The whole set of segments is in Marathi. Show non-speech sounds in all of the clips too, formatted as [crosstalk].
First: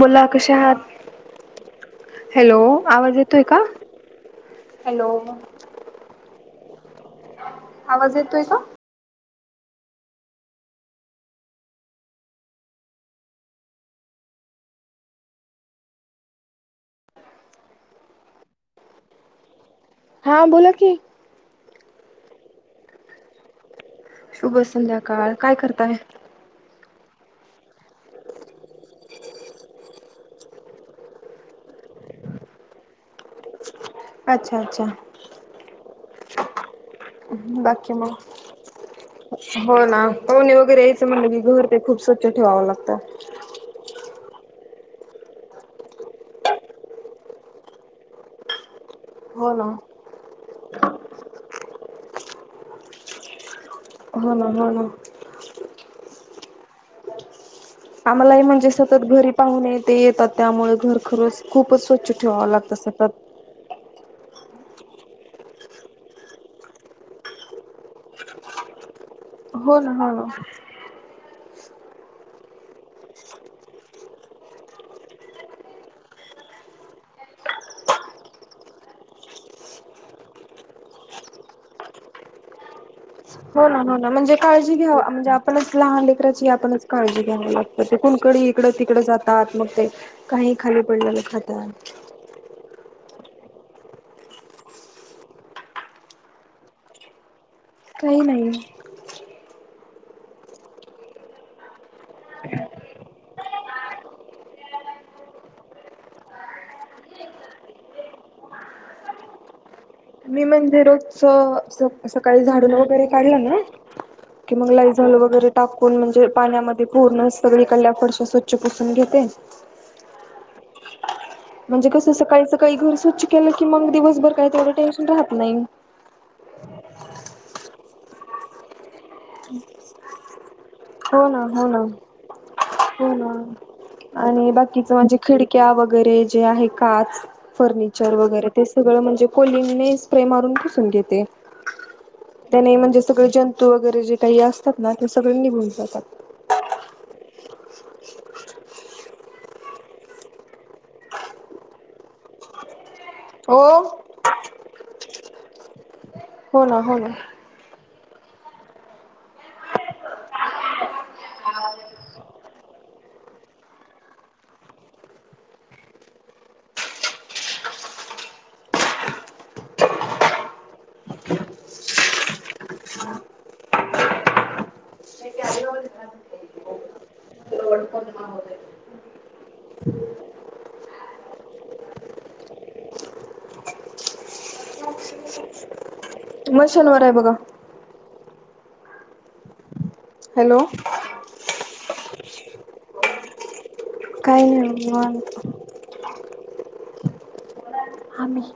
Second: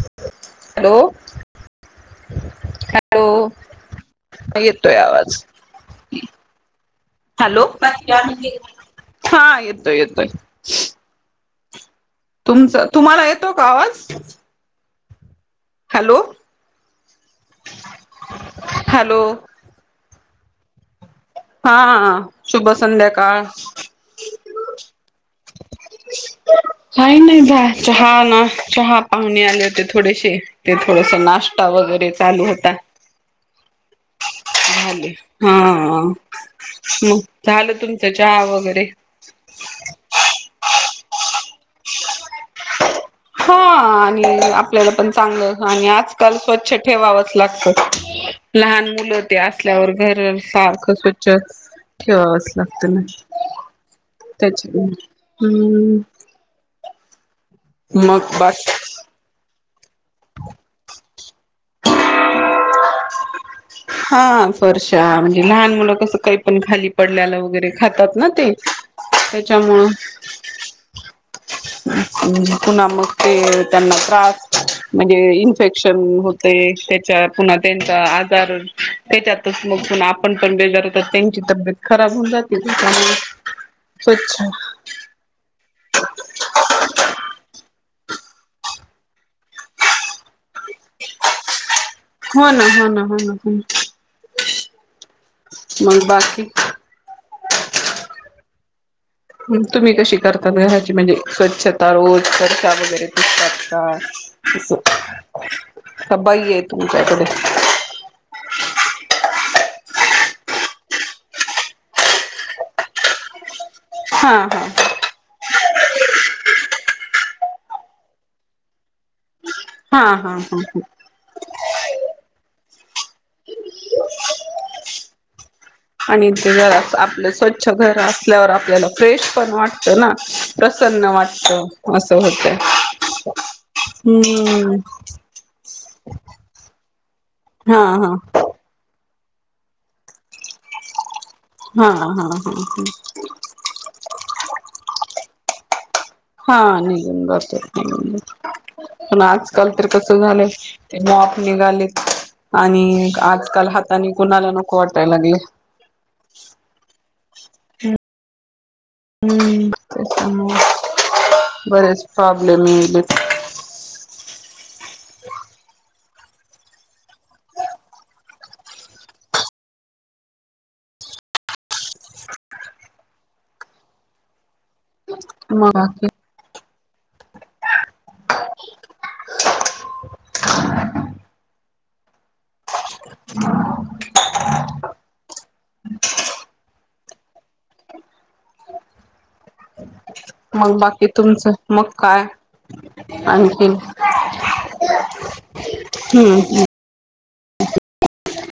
बोला कशा हात. हॅलो हॅलो आवाज येतोय हॅलो का येतोय हॅलो. आवाज हॅलो आवाज येतोय का? हा येतोय, येतोय. तुमचं तुम्हाला येतो का आवाज? Hello, hello! हा बोला की. हा हा शुभ संध्याकाळ. शुभ संध्याकाळ काय करताय? काही नाही बॉ चहा नास चहा पाहुणे आले होते थोडेसे. ते थोडस नाष्टा वगैरे चालू होता. अच्छा अच्छा झाले हा! मग झालं बाकी मग तुमचं चहा वगैरे. पाहूणे वगैरे यायचं म्हणलं की घर ते खूप स्वच्छ ठेवाव लागतं. हा आणि आपल्याला पण चांगलं, आणि आजकाल स्वच्छ ठेवावंच लागत. लहान मुलं ते हो ना. असल्यावर घर सारखं स्वच्छ ठेवावंच लागत ना. हो ना त्याच हो ना. हूं. मग आम्हालाही बास म्हणजे सं. तत घरी पाहुने ते येतात, त्यामुळ घर खरच खूपच स्वच्छ ठेवावं लागतं सतत. हा परश्या म्हणजे लहान मुलं असं काही पण खाली पडल्याला वगैरे खातात ना ते. हो त्याच्यामुळं ना हो. पुन्हा मग ते त्यांना त्रास. म्हणजे इन्फेक्शन होतय, त्याच्या पुन्हा त्यांचा आजार. त्याच्यातच मग प आपण पण बेजार होतो, त्यांची तब्येत खराब होऊन जाते त्याच्यामुळे हो ना, हो ना म्हणजे काळजी घ्याव म्हणजे आप पणच लहान लेकराची आपणच काळजी घ्याव लागत, ते कुणकड इकडं, तिकड जातात मग ते. काही खाली पडलंलं खातात. होना, होना, होना, हो मग बाकी? काही नाही. तुम्ही कशी करताात घराची म्हणजे स्वच्छता रोज [unintelligible] वगैरे पुसतात का? असं कां बाई हे तुमच्याकडे. मी म्हणजे रोजचं, असं सकाळी झाडून वगैरे काढलं ना हा की हा मग लाई झोल वगैरे टाकून म्हणजे पाण्यामध्ये पूर्ण सगळी कडल्या फरश्या स्वच्छ पुसून घेते. हा हा हा हा. म्हणजे कसं सकाळी, सकाळी घर स्वच्छ केलं की मग दिवसभर काही तेवढं टेन्शन राहत नाही. आणि ते जरा असं आपलं स्वच्छ घर असल्यावर आपल्याला फ्रेश पण वाटत ना, प्रसन्न हो ना हो ना वाटत असं हो होत. हूं! क्या वगैरे जे आहे काच, हा हा फर्निचर, वगैरे. ते सगळं म्हणजे कोलिंने स्प्रे मारून पूसून घेते. हा हा हा त्याने म्हणजे सगळे जंतू वगैरे जे काही असतात ना ते सगळे निघून जातात. हा निघून जात्यात, निघून. पण आजकाल तर कस झालंय ते मॉप निघालेत. आणि हो. आजकाल हातानी कुणाला नको वाटाय लागल. होना, होना. हूं कसं म बरेच प्रॉब्लेम येलेत. मग आकेल. [inaudible] तुम्हाल शनिवार आहे बघा. हॅलो मंग बाकी तुमचं मग काय आणखीन. काय नै बघ निवांत. हम्म हम्. आम्ही.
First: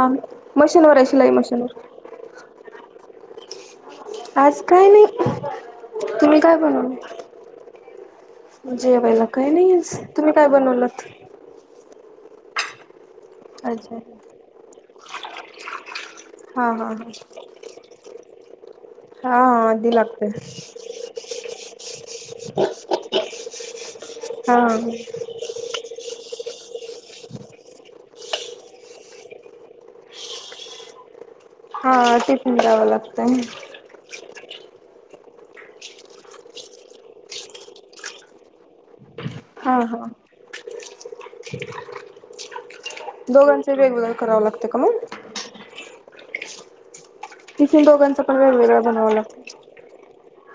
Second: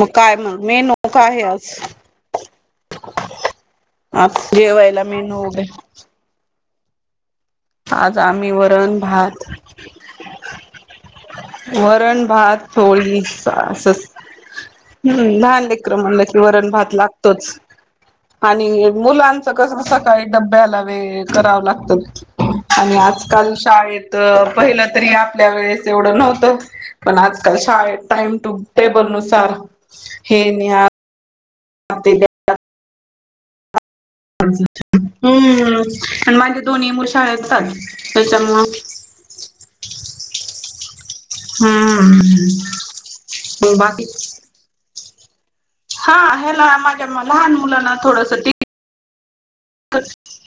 मग काय मग मेनू मशीनवर आहे शिलाई काय हे आज. मशीनवर आज काय जेवायला नाही मेनू काय. तुम्ही काय बनवलंय. आज आम्ही वरण भात. काय नाही आज तुम्ही काय बनवलंत? वरण भात पोळी अच्छा. असंच. हम्म लहान लेकरं म्हणलं की हा वरण हा भात लागतोच. आणि हा मुलांचं हा कसं आधी सकाळी लागतय. डब्याला वे करावं लागतं. आणि आजकाल शाळेत हा पहिला तरी ऍ''--'' आपल्या वेळेस एवढं नव्हतं पण आजकाल शाळेत टाईम टू टेबल नुसार. हे न्या. ते हा द्या. टिफिन द्यावं लागतंय. हम्म आणि माझे दोन्ही मुलं शाळेला जातात त्याच्यामुळं. हा हा. हम्म. दोघांचै बाकी वेगवेगळं करावं लागतंय का मंग? हा ह्याला माझ्या लहान मुलांना थोडसं टिफि''--'' वेगळं बनवावं लागतं. [inaudible]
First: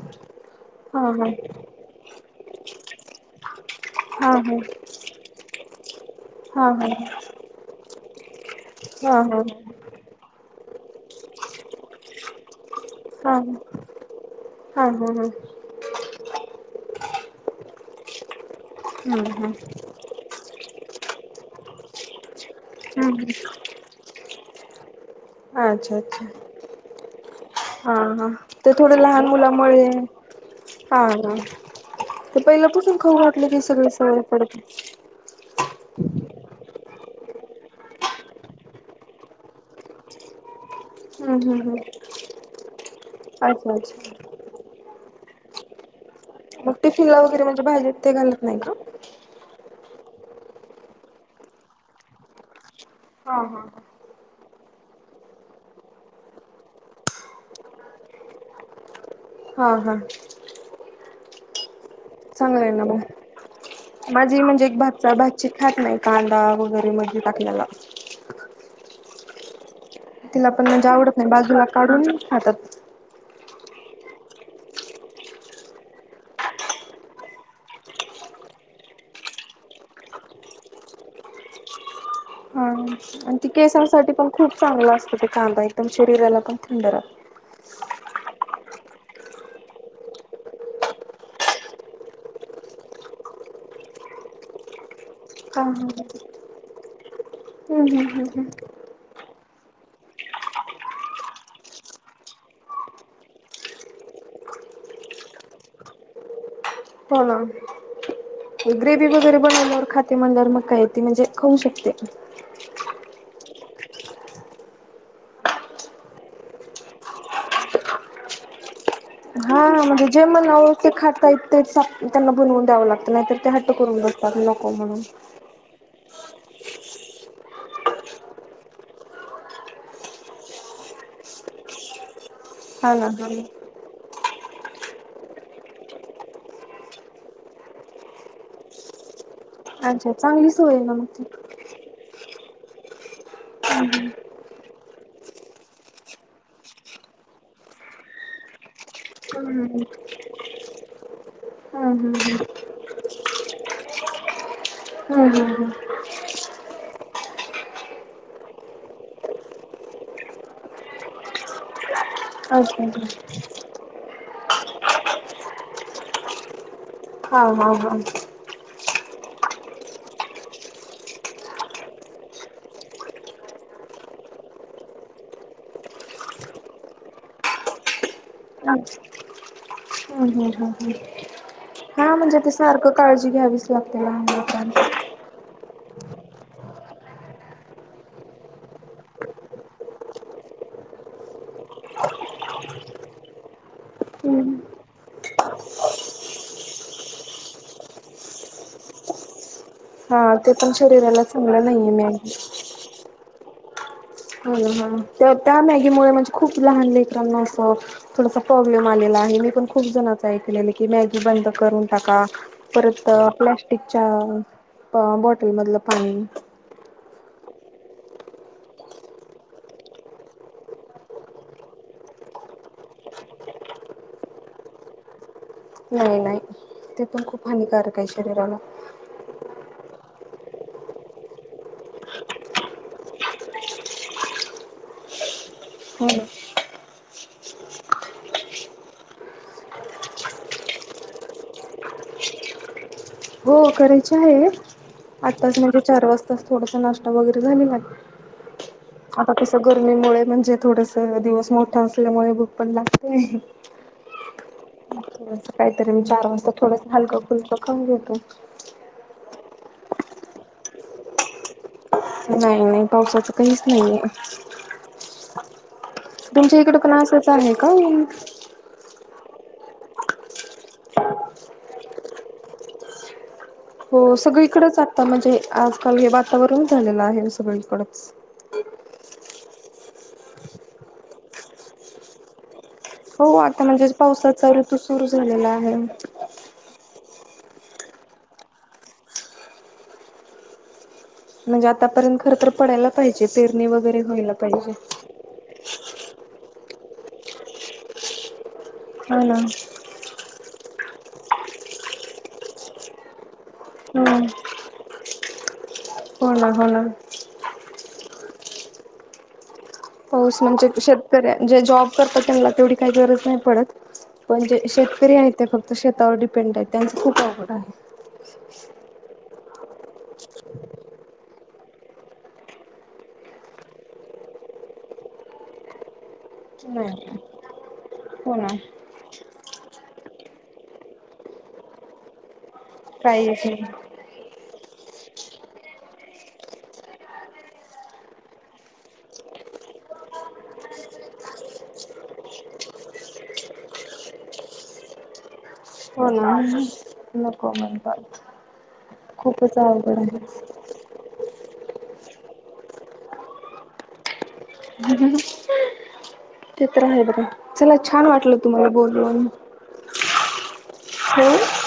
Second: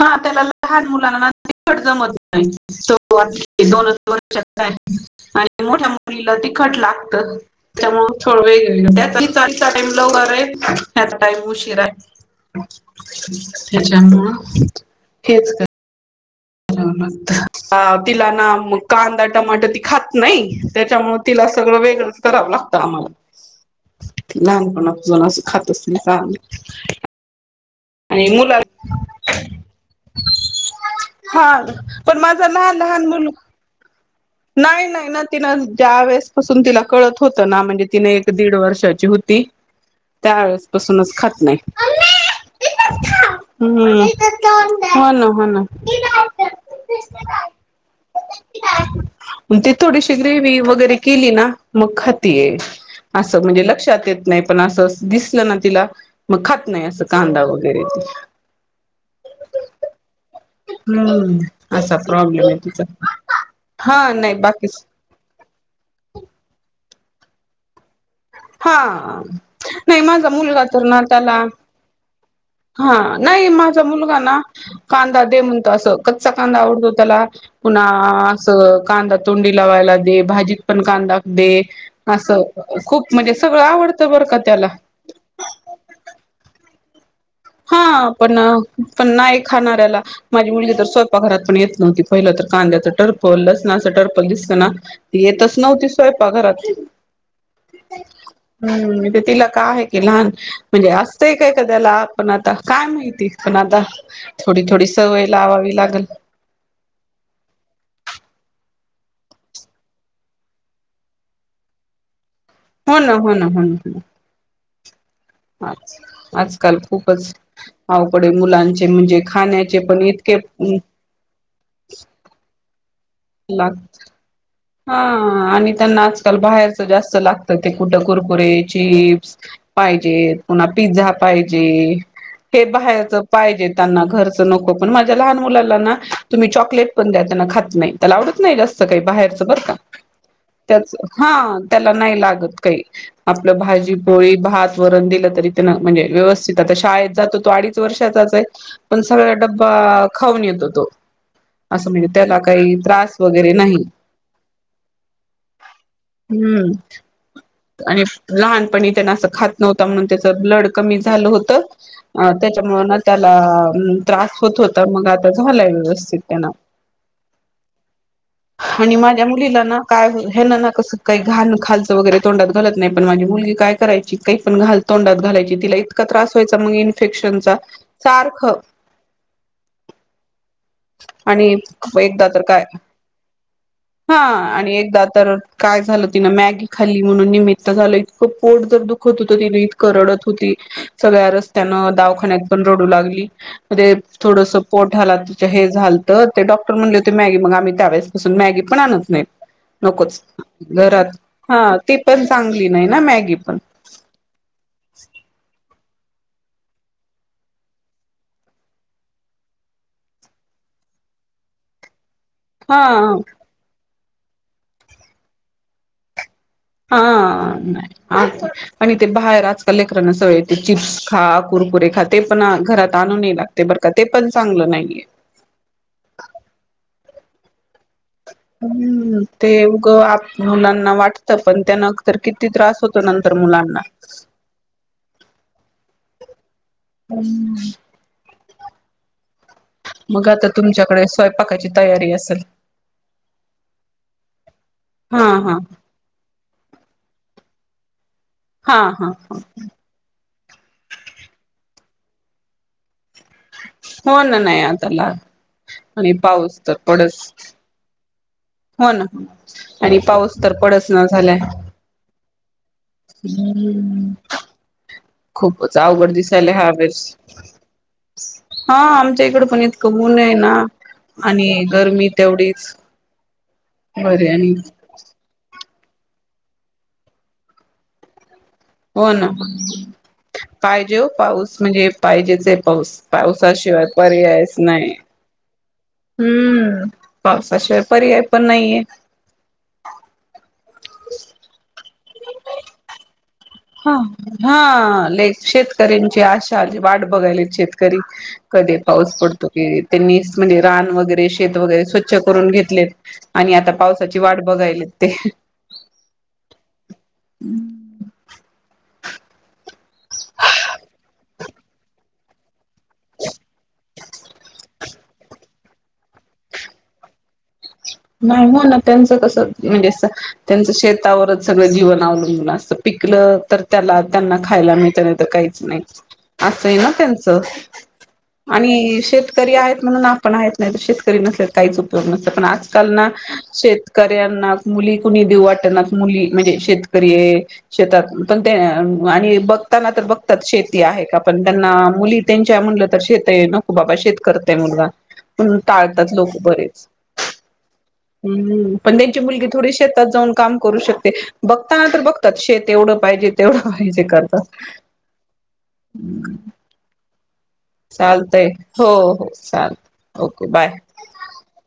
हा त्याला लहान हा मुलांना हा [inaudible] जमत नाही दोन हा आणि मोठ्या मुलीला हा तिखट हा हा लागतंच त्यामुळं हा हा [inaudible] [inaudible] टाईम उशीराहे हा त्याच्या मुळं. हा बोला ना. तिला ना मग कांदा हम्म टमाट ती खात नाही. त्याच्यामुळं तिला सगळं वेगळंच कराव लागतं हम्म आम्हाला लहानपणापसून असं. खातच अच्छा नै अच्छा कांदे. हा हा, ते थोडं लहान मुलामुळे. हा हा पण ते माझा लहान पहिल्यापासून लहान खाऊ मुलगा घातलं की सगळे सवय पडते. नाही नाही ना तिनं ज्या वेळेसपासून तिला कळत होतं ना म्हणजे तिनं एक दीड वर्षाची होती. तेव्हा. त्यावेेळेस पासूनच खात नाही अच्छा हम्म. अच्छा हो ना हो ना. मग टिफिनला वगैरे म्हणजे भाजीत ते घालत नाही का. ते थोडीशी ग्रेवी वगैरे केली ना मग खातीये. हा असं म्हणजे हा लक्षात येत नाही पण असं दिसलं ना तिला. मग खात नाही असं कांदा वगैरे ती. हा हा, हम्म असा प्रॉब्लेम आहे चांगलं तिचा. ना मग माझी [unintelligible] खात नाही कांदा वगैरे मध्ये टाकल्याला. हा नाही माझा तिला मुलगा पण तर म्हणजे ना आवडत नाही त्याला बाजूला काढून खातात. हा नाही माझा मुलगा ना कांदा दे म्हणत असं कच्चा कांदा आवडतो त्याला पुन्हा असं कांदा तोंडी लावायला दे भाजीत पण कांदा दे असं हा खूप म्हणजे आणि ती सगळं आवडतं केसांसाठी बरं पण का खूप त्याला चांगला असतो ते कांदा एकदम शरीराला पण थंड राहतो हा पण पण नाही खाणाऱ्याला माझी मुलगी तर स्वयपाघरात पण येत नव्हती पहिलं तर कांद्याचं टर्पल लसणाचं टर्पल दिसतना येतच हा हा नव्हती हम्म स्वयंपा घरात हम्म हम्म हम्म म्हणजे तिला काय आहे क लहान म्हणजे असतय काय क त्या्याला पण आता काय माहिती पण आता थोडी थोडी सवय लावावी लागेल हो ना ग्रेव वगैरे बनवल्यावर खाते म्हणल्यार मग का य ते म्हणजे खाऊ शकते हो ना हो ना हो ना हो ना आ आजकाल खूपच आवघडय मुलांचे म्हणजे खाण्या हा म्हणजे ते खातय ते त्यांना बनवून द्याव लागत नाही ते हट्ट लागत करून बसतात लो हा आणि त्यांना आजकाल बाहेरच जास्त लागतं ते कुठं कुरकुरे चिप्स पाहिजेत पुन्हा पिझ्झा पाहिजे हे हा ना बाहेरच हा पाहिजेत ना घरच नको पण माझ्या लहान मुलाला ना तुम्ही चॉकलेट पण द्या त्यांना खात नाही त्याला आवडत नाही जास्त काही बाहेरच बरं का अच्छा चांगली सोय आहे ना त्याच मग ती. हा त्याला नाही लागत काही आपलं भाजी पोळी भात वरण दिलं तरी त्यां म्हणजे व्यवस्थित आता शाळेत जातो तो अडीच वर्षाचाच आहे पण सगळा हम्म डब्बा खाऊन येतो तो असं म्हणजे हम्म हम्म हम्म त्याला हम्म काही त्रास वगैरे नाही हम्म हम् हम् हम्म आणि लहानपणी त्यांना असं खात नव्हता म्हणून त्याच ब्लड कमी झालं होत अ अच्छा त्याच्यामुं ना त्याला त्रास होत होता मग आता झालाय व्यवस्थित त्यांना हा हा हा आणि मग त्या मुलीला ना काय ना ना कसं काही घाण खालचं वगैरे तोंडात घालत नाही पण माझी मुलगी काय कय काही पण घाल तोंडात घालायची तिला इतका त्रास व्हायचा मग इन्फेक्शनचा सारखं अच् आणि हा एकदा म्हणजे तर ते काय सारख काळजी घ्यावीस हा आणि एकदा तरुण काय झालं तिनं मॅगी खाल्ली म्हणून निमित्त झालं इतकं पोट जर दुखत होत तिन इतकं रडत होती सगळ्या रस्त्यान दावाखान्यात पण रडू लागली म्ह थोडंस पोट हला त हे झालत तर ते डॉक्टर म्हणले होते मॅगी मग आम्ही त्यावेळेपसून मॅगी पण आणत नाही नकोच हा ते पण घरात शरीराला हा चांगलं नाहीये ती पण मॅगी. चांगली नाही ना मॅगी पण हो ह त्या मॅगी मु म्हणजे खूप लहान लेकरांना असं थोडासा प्रॉब्लेम आलेला आहे मी पण खूप जणांच ऐकलेल की मॅगी बंद करून टाका हा परत अ प्लॅस्टिकच्या बॉटल मधलं पाणी आ नाही आजच आणि ते बाहेर आजकाल लेकरांना सवय ते चिप्स खा कुरकुरे खा ते पण घरात आणू नये ते बरं का ते पण चांगलं नाहीये नाही नाही ते पण खप हानिकारक आहे शरीराला हम्म ते उगं मुलांना वाटतं पण त्यान तरर किती त्रास होतो नंतर मुलांना ह हम्म मग आता तुमच्याकडे स्वयंपाकाची तयारी असेल हो करायची आहे हा आठ तास हा म्हणजे चार वाजतास थोडासा नाश्ता वगैरे झालेला आहे हा हा आता हा कसं करू निमुळे म्हणजे थोडसं दिवस मोठा असल्यामुळे भूक पण लागते हो ना नाही आता ला थोडस काहीतरी मी आणि चार वाजता पाऊस तर थोडस हलकं पडसं फुलकं खाऊन घेवू का हो ना आणि पाऊस तर पडस ना झालाय नाही नाही पावसाचं काहीचं नाहीये हम्म. खूपच अवघड दिसायला तुमच्या ह्या इकडे पण वेळेस असचं आहे का ऊन हा आमच्या इकडं पण इतकं ऊन आहे ना आणि गरमी तेवढीच हो बरी आणि सगळीकडेच आता म्हणजे आजकाल हे वातावरण झालेलं आहे सगळीकडंचो हो ना पाहिजे हो पाऊस म्हणजे पाहिजेच पाऊस हो आता पावसाशिवाय म्हणजे पावसाचा पर्यायच ऋतू नाही सुरू झालेला आहे हम्म पावसाशिवाय पर्याय पण नाहीये म्हणजे आतापर्यंत खरंतर पडायला पाहिजेत हा हा लई पेरणीची आशा वाट बघायलेत शेतकरी कधी पाऊस हो ना पडतो की त्यांनीच म्हणजे रान वगैरे शेत वगैरे स्वच्छ करून घेतलेत आणि आता हो पावसाची वाट बघायलेत ते हो ना हो ना पाऊस म्हणजे शेतकऱ्या जे जॉब करतात त्यांना तेवढी काही गरज नाही पडत पण जे शेतकरी आहेत ते फक्त शेतावर डिपेंड आहेत त्यांच खूप अवघड आहे नाही हो ना त्यांच कसं म्हणजे असं त्यांचं शेतावरच सगळं जीवन अवलंबून असतं पिकलं तर त्याला त्यांना खायला मिळत नाही तर नाही असयं ना नाही त्यांचं हो ना आणि शेतकरी आहेत म्हणून आपण आहेत नाही तर शेतकरी नसलेत काहीच उपयोग नसत पण आज त्यांना काही येत नाही. शेतकऱ्यांना मुली कुणी देऊ वाटनात मुली म्हणजे शेतकरीए शेतात पण ते आणि बघताना तर बघतात शेती आहे का पण त्यांना मुली त्यांच्या म्हणलं तर शेत आहे नको बाबा शेत करतयं मुलगा पण हो टाळतात ना लोकं बरेच नको अम् हम्म त्यांची मुलगी थोडी शेतात आहे. जाऊन काम करू शकते बघतांना तर बघतात शेत एवढं पाहिजे तेवढं पाहिजे करतात हू हू हू आ,,, ते तर हाय बघ चालतंय हो हो चाल ओके बाय हो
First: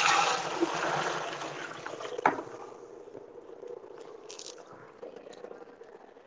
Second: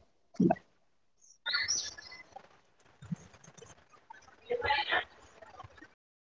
दीसायला